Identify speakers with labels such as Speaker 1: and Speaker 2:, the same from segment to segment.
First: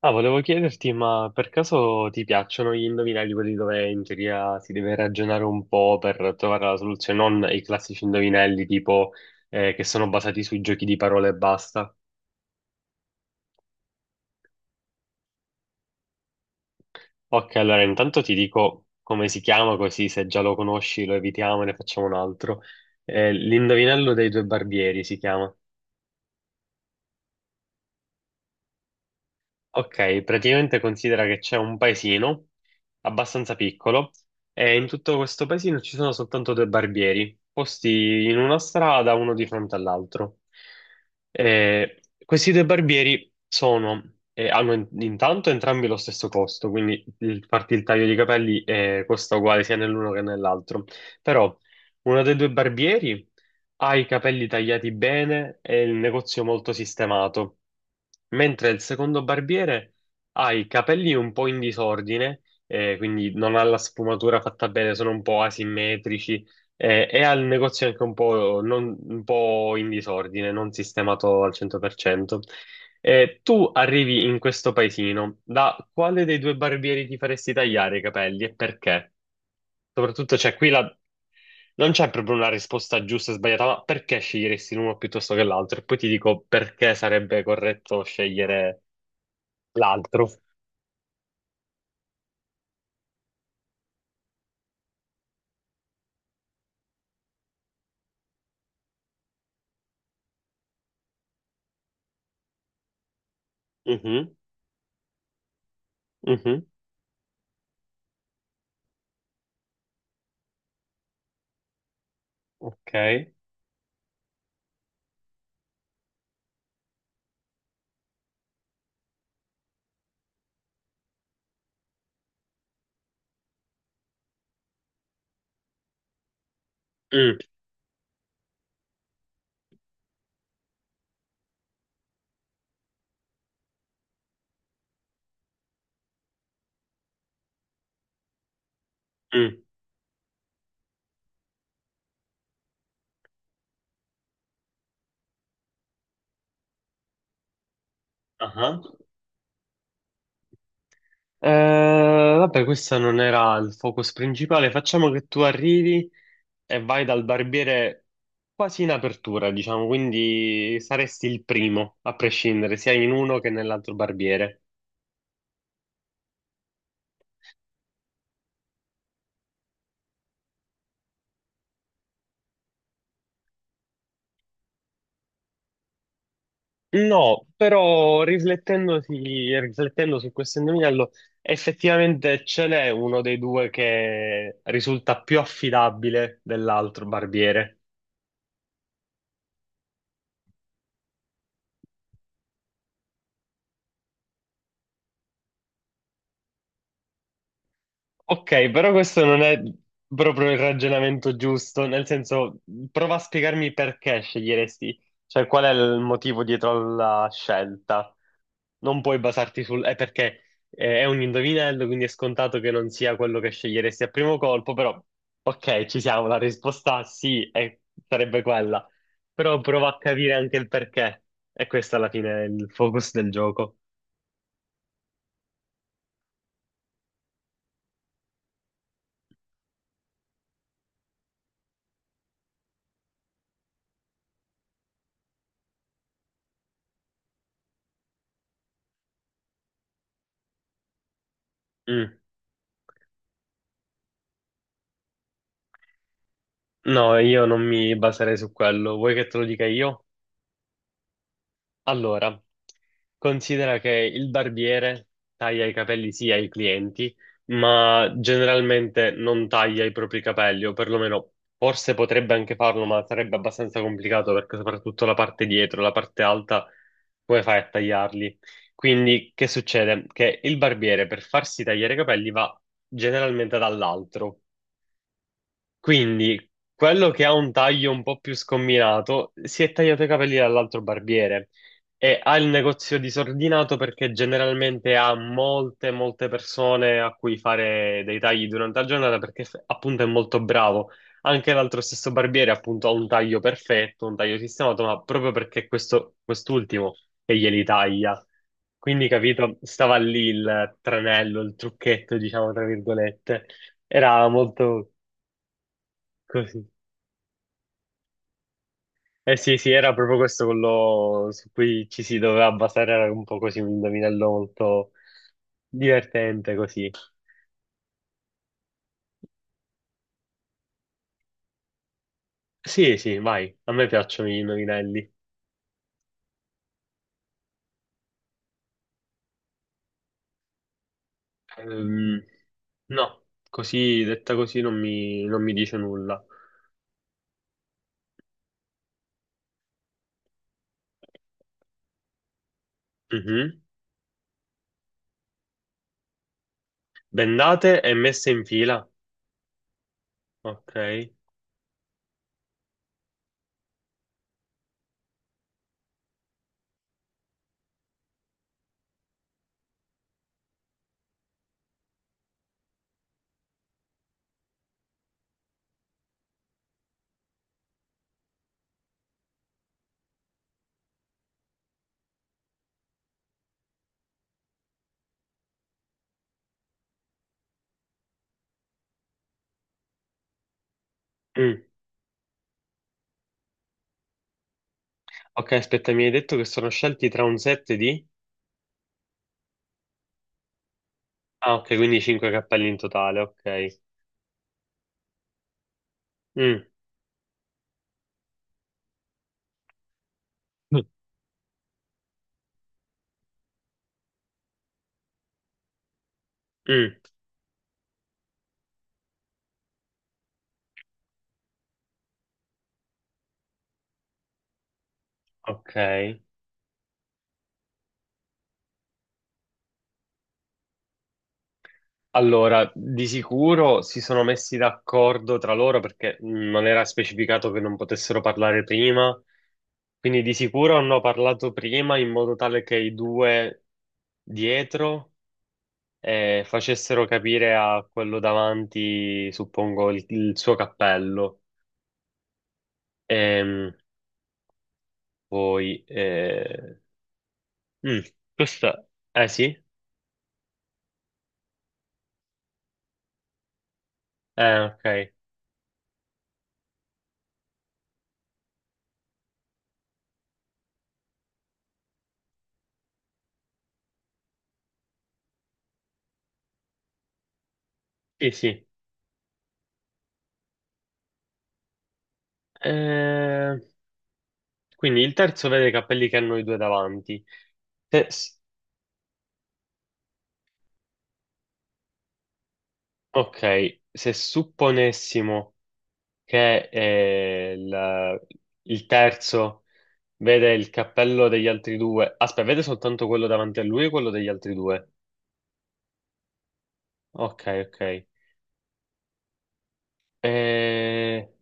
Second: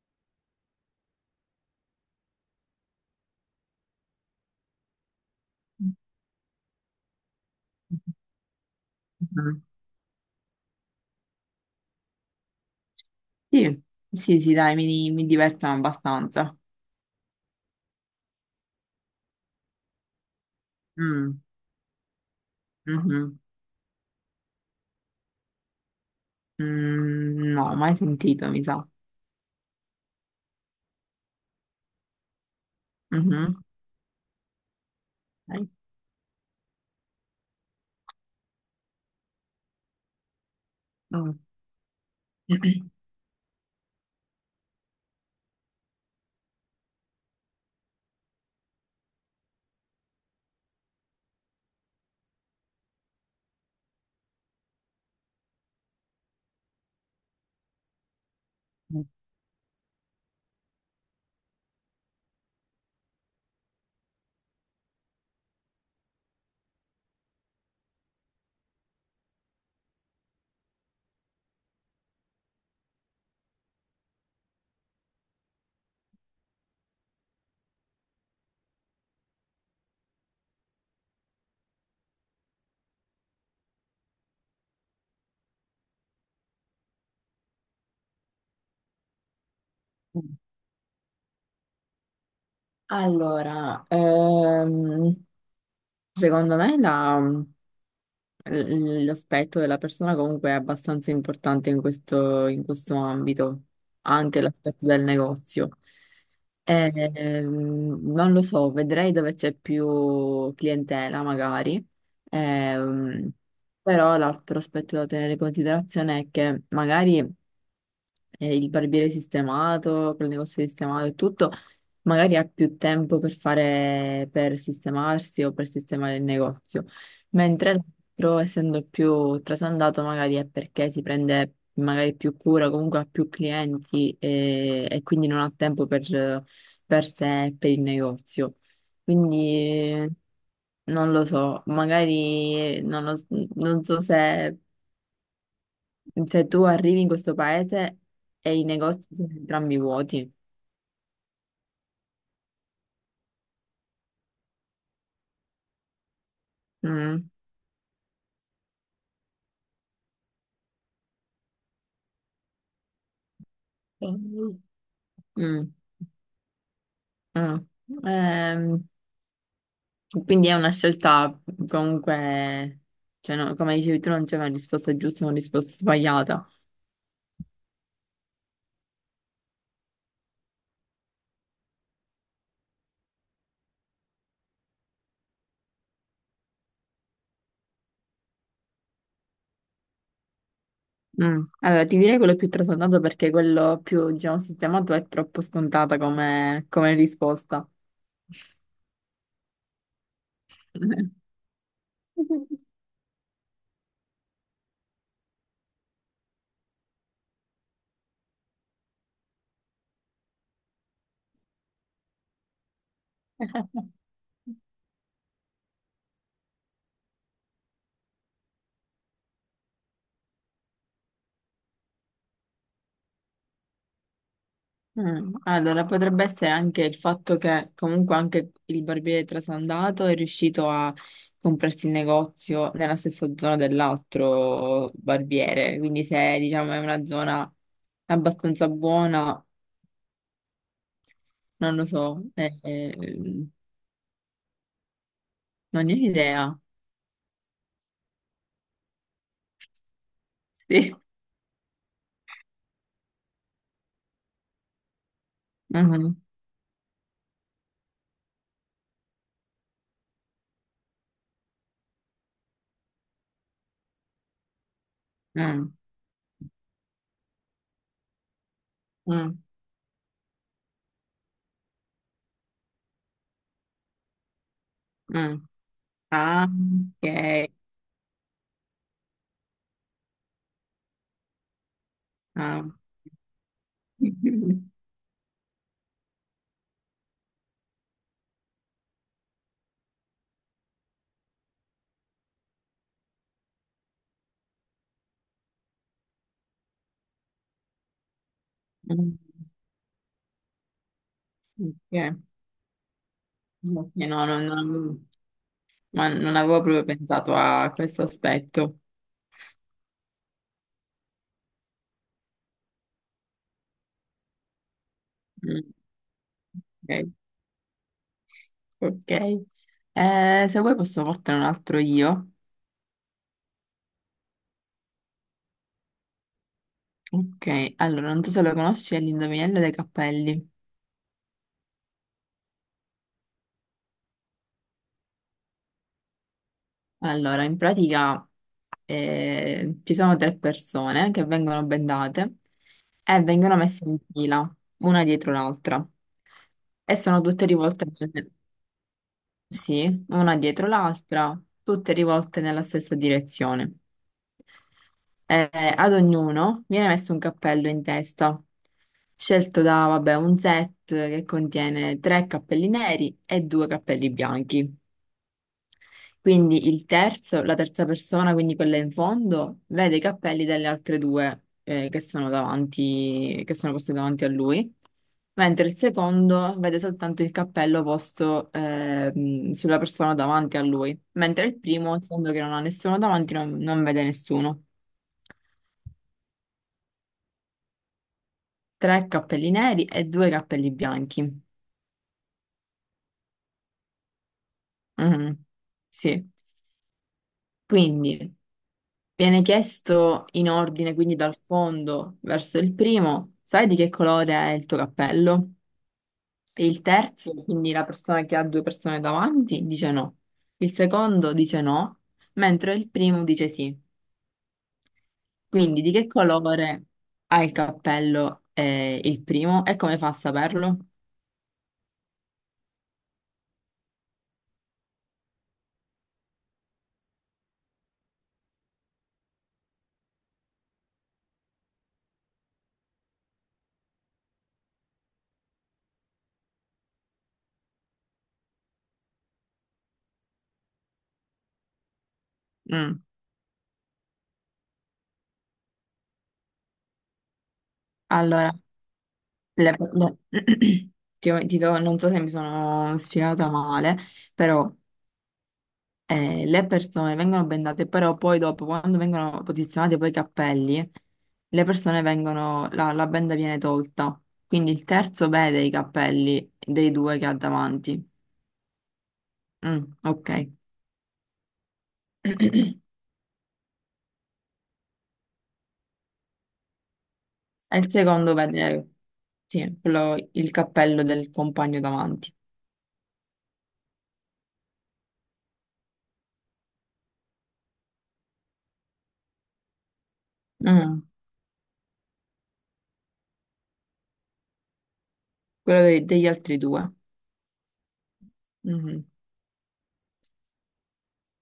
Speaker 1: Ah, volevo chiederti, ma per caso ti piacciono gli indovinelli, quelli dove in teoria si deve ragionare un po' per trovare la soluzione, non i classici indovinelli tipo
Speaker 2: Mhm.
Speaker 1: che sono basati sui giochi di parole e basta?
Speaker 2: Sì, sì, sì, dai, mi divertono abbastanza.
Speaker 1: Ok, allora intanto ti dico come si chiama, così se già lo conosci lo
Speaker 2: Mm,
Speaker 1: evitiamo e ne facciamo un altro.
Speaker 2: mhm.
Speaker 1: L'indovinello dei due barbieri si chiama.
Speaker 2: Mm, no, mai sentito, mi sa.
Speaker 1: Ok, praticamente considera che c'è un paesino abbastanza
Speaker 2: Mhm.
Speaker 1: piccolo e in tutto questo
Speaker 2: Dai.
Speaker 1: paesino ci sono soltanto due barbieri, posti in una strada, uno di fronte all'altro.
Speaker 2: Mm.
Speaker 1: Questi due barbieri hanno intanto entrambi lo stesso costo, quindi farti il taglio di capelli costa uguale sia nell'uno che nell'altro. Però uno dei due barbieri ha i capelli tagliati bene e il negozio molto sistemato, mentre il secondo barbiere ha i capelli un po' in disordine, quindi non ha la sfumatura fatta bene, sono un po' asimmetrici, e ha il negozio anche un po', un po' in disordine, non sistemato al 100%. Tu arrivi in questo paesino, da quale dei due barbieri ti faresti tagliare i capelli e perché? Soprattutto c'è qui la non c'è proprio una risposta giusta e sbagliata, ma perché sceglieresti l'uno piuttosto che l'altro? E poi ti dico perché sarebbe corretto scegliere l'altro.
Speaker 2: Allora, secondo me l'aspetto della persona comunque è abbastanza importante in questo ambito,
Speaker 1: Mhm,
Speaker 2: anche l'aspetto del negozio.
Speaker 1: mhm.
Speaker 2: Non lo so, vedrei dove c'è più clientela magari.
Speaker 1: Ok.
Speaker 2: Ehm, Però l'altro aspetto da tenere in considerazione è che magari il barbiere sistemato, col negozio sistemato e tutto, magari ha più tempo per fare, per sistemarsi o per sistemare il negozio,
Speaker 1: Mm,
Speaker 2: mentre l'altro, essendo più trasandato, magari è perché si prende magari più cura, comunque ha più clienti e, quindi non ha tempo per sé e per il negozio.
Speaker 1: mm,
Speaker 2: Quindi non lo so, magari non, lo- non so se, cioè, tu arrivi in questo paese e i
Speaker 1: aha.
Speaker 2: negozi sono entrambi vuoti.
Speaker 1: Vabbè, questo non era il focus principale. Facciamo che tu arrivi e vai dal
Speaker 2: Mm.
Speaker 1: barbiere quasi in apertura, diciamo, quindi saresti il primo a prescindere sia in uno che nell'altro
Speaker 2: Mm.
Speaker 1: barbiere.
Speaker 2: Mm, mm. Ehm, quindi è una scelta comunque, cioè, no, come dicevi tu, non c'è una risposta giusta o una risposta sbagliata.
Speaker 1: No, però riflettendo su questo indovinello, effettivamente ce n'è uno dei due che risulta più affidabile dell'altro barbiere.
Speaker 2: Mm. Allora, ti direi quello più trasandato perché quello più, diciamo, sistemato è troppo scontata come, come risposta.
Speaker 1: Ok, però questo non è proprio il ragionamento giusto, nel senso, prova a spiegarmi perché sceglieresti, cioè qual è il motivo dietro alla scelta. Non puoi basarti è perché è un indovinello, quindi è scontato che non sia quello che sceglieresti a primo colpo, però ok, ci siamo, la risposta sì, sarebbe quella, però prova a capire anche il perché, e questo alla fine è il focus del gioco.
Speaker 2: Mm, allora, potrebbe essere anche il fatto che comunque anche il barbiere trasandato è riuscito a comprarsi il negozio nella stessa zona dell'altro barbiere, quindi se diciamo è una zona abbastanza buona, non lo
Speaker 1: Mm.
Speaker 2: so, non ne ho idea.
Speaker 1: No, io non mi baserei su quello, vuoi che te lo dica io?
Speaker 2: Sì.
Speaker 1: Allora, considera che il barbiere taglia i capelli
Speaker 2: Mhm.
Speaker 1: sì ai clienti, ma generalmente non taglia i propri capelli, o perlomeno forse potrebbe anche farlo, ma sarebbe abbastanza complicato perché soprattutto la parte
Speaker 2: Mm,
Speaker 1: dietro, la parte alta, come fai a tagliarli? Quindi
Speaker 2: mm,
Speaker 1: che succede? Che il barbiere per farsi tagliare i capelli va generalmente dall'altro.
Speaker 2: mm. Ah,
Speaker 1: Quindi quello che ha un
Speaker 2: ok.
Speaker 1: taglio un po' più scombinato si è tagliato i capelli dall'altro barbiere e ha il
Speaker 2: Ah.
Speaker 1: negozio disordinato perché generalmente ha molte, molte persone a cui fare dei tagli durante la giornata perché appunto è molto bravo. Anche l'altro stesso barbiere appunto ha un taglio perfetto, un taglio sistemato, ma proprio perché quest'ultimo che glieli taglia. Quindi,
Speaker 2: Mm,
Speaker 1: capito, stava lì il tranello, il trucchetto,
Speaker 2: ok.
Speaker 1: diciamo, tra virgolette.
Speaker 2: Ok, no,
Speaker 1: Era
Speaker 2: no, no,
Speaker 1: molto
Speaker 2: no, ma non avevo
Speaker 1: così.
Speaker 2: proprio pensato a questo aspetto.
Speaker 1: Eh sì, sì, era proprio questo quello su cui ci si doveva basare, era un po' così un indovinello molto
Speaker 2: Mm,
Speaker 1: divertente così.
Speaker 2: ok, ok. Se vuoi posso portare un altro io.
Speaker 1: Sì, sì, vai, a me piacciono gli indovinelli.
Speaker 2: Ok, allora, non so se lo conosci, è l'indovinello dei cappelli.
Speaker 1: Ehm, no, così, detta così non mi dice nulla.
Speaker 2: Allora, in pratica ci sono tre persone che vengono bendate e vengono
Speaker 1: Mhm.
Speaker 2: messe in fila, una dietro l'altra. E sono tutte
Speaker 1: Bendate
Speaker 2: rivolte,
Speaker 1: e messe in fila.
Speaker 2: sì, una dietro
Speaker 1: Ok.
Speaker 2: l'altra, tutte rivolte nella stessa direzione. Eh, ad ognuno viene messo un cappello in testa, scelto da, vabbè, un set che contiene tre cappelli neri e due cappelli bianchi. Quindi il terzo, la terza persona, quindi quella in fondo, vede i cappelli delle altre due, che sono davanti, che sono posti davanti a lui, mentre il secondo vede soltanto il cappello posto, sulla persona davanti a lui, mentre il
Speaker 1: Mm.
Speaker 2: primo, essendo che non ha nessuno davanti, non vede nessuno.
Speaker 1: Ok, aspetta, mi hai detto che sono scelti tra un set di...
Speaker 2: Tre cappelli neri e due cappelli bianchi.
Speaker 1: Ah, ok, quindi cinque cappelli in totale, ok.
Speaker 2: Mhm, sì.
Speaker 1: Mm.
Speaker 2: Quindi viene chiesto in ordine, quindi dal fondo verso il primo, sai di che colore è il tuo cappello? E il
Speaker 1: Mm.
Speaker 2: terzo, quindi la persona che ha due persone davanti, dice no. Il secondo dice no, mentre il primo dice sì.
Speaker 1: Ok.
Speaker 2: Quindi di che colore ha il cappello, il primo e come fa a saperlo?
Speaker 1: Allora, di sicuro si sono messi d'accordo tra loro perché non era specificato che non potessero parlare prima, quindi di sicuro hanno parlato prima in modo tale che i due dietro facessero capire a quello davanti, suppongo, il suo cappello.
Speaker 2: Mm.
Speaker 1: Ehm, Poi, mm,
Speaker 2: Allora.
Speaker 1: questa, eh sì,
Speaker 2: Le- le- ti, ho- ti do- non so se mi sono spiegata male,
Speaker 1: eh
Speaker 2: però
Speaker 1: ok,
Speaker 2: le persone vengono bendate, però poi dopo, quando vengono posizionati poi i cappelli, la benda viene tolta. Quindi il terzo vede i cappelli dei due che ha davanti.
Speaker 1: sì, sì.
Speaker 2: Mm, ok. E
Speaker 1: Eh, quindi il terzo vede i capelli che hanno i due davanti.
Speaker 2: il
Speaker 1: Se-
Speaker 2: secondo vede, sì, il cappello del compagno davanti.
Speaker 1: Ok, se supponessimo che il terzo vede il
Speaker 2: Mm,
Speaker 1: cappello degli altri due, aspetta, vede soltanto quello davanti a lui e quello degli altri due.
Speaker 2: degli altri due.
Speaker 1: Ok, ok.
Speaker 2: Mhm.
Speaker 1: Eh,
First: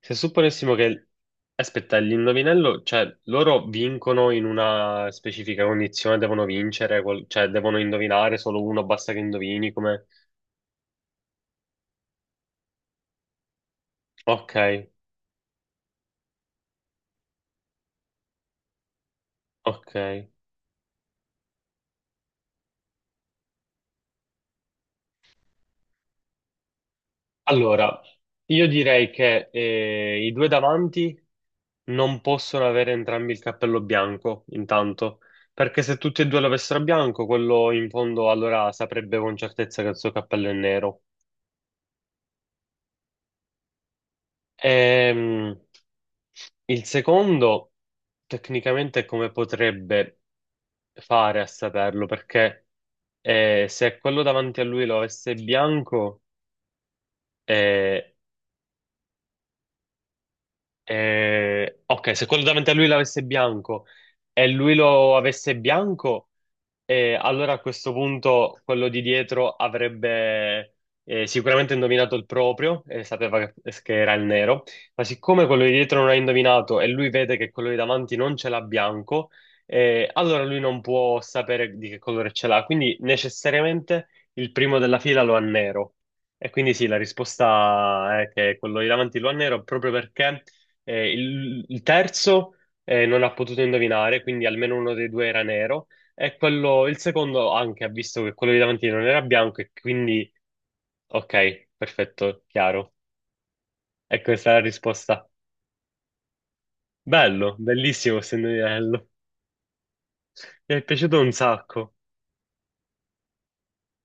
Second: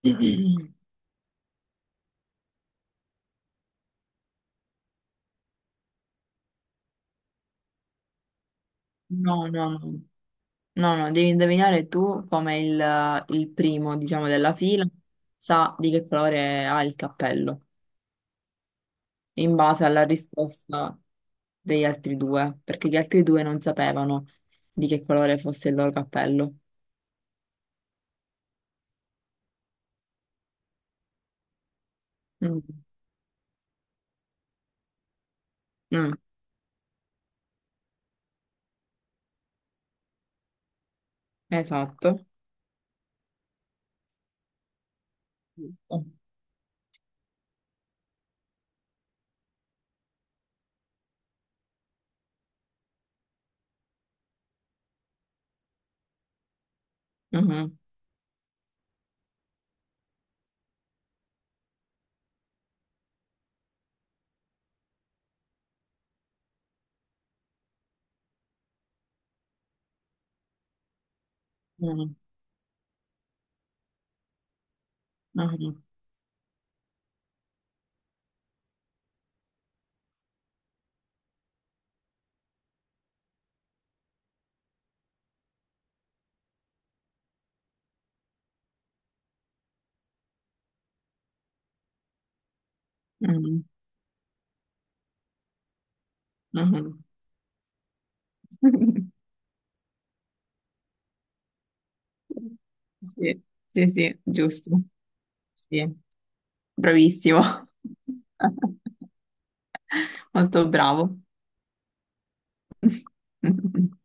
Speaker 1: se supponessimo che... Aspetta, l'indovinello, cioè loro vincono in una specifica condizione, devono vincere, cioè devono indovinare, solo uno basta che
Speaker 2: No,
Speaker 1: indovini
Speaker 2: no, no.
Speaker 1: come...
Speaker 2: No, no, devi indovinare tu come il primo, diciamo, della
Speaker 1: Ok,
Speaker 2: fila sa di che colore ha il cappello, in base
Speaker 1: ok.
Speaker 2: alla risposta degli altri due, perché gli altri due non sapevano di che colore fosse il loro cappello.
Speaker 1: Allora, io direi che i due davanti non
Speaker 2: Mm.
Speaker 1: possono avere entrambi il cappello bianco, intanto, perché se
Speaker 2: Mm,
Speaker 1: tutti e due l'avessero bianco, quello in fondo allora saprebbe con certezza che il suo cappello è nero.
Speaker 2: esatto.
Speaker 1: Ehm,
Speaker 2: Giusto.
Speaker 1: il secondo, tecnicamente, come potrebbe fare a saperlo? Perché se quello davanti a lui lo avesse bianco,
Speaker 2: Mhm,
Speaker 1: eh, ok, se quello davanti a lui l'avesse bianco e lui lo avesse bianco, allora a questo punto quello di dietro avrebbe sicuramente
Speaker 2: mhm,
Speaker 1: indovinato il proprio e sapeva che era il nero, ma siccome quello di
Speaker 2: mhm,
Speaker 1: dietro non ha indovinato e lui vede che quello di davanti non ce l'ha bianco, allora lui non può sapere di che colore ce l'ha, quindi necessariamente il primo della fila lo ha nero. E quindi sì, la risposta è che quello di davanti lo ha nero proprio perché il terzo non ha potuto
Speaker 2: mhm,
Speaker 1: indovinare, quindi almeno uno dei due era nero. E quello, il
Speaker 2: mhm.
Speaker 1: secondo anche ha visto che quello di davanti non era bianco, e quindi ok, perfetto, chiaro.
Speaker 2: Sì, sì, sì,
Speaker 1: E questa è la
Speaker 2: giusto.
Speaker 1: risposta.
Speaker 2: Sì, bravissimo.
Speaker 1: Bello, bellissimo questo indovinello.
Speaker 2: Molto
Speaker 1: Mi è
Speaker 2: bravo.
Speaker 1: piaciuto un sacco.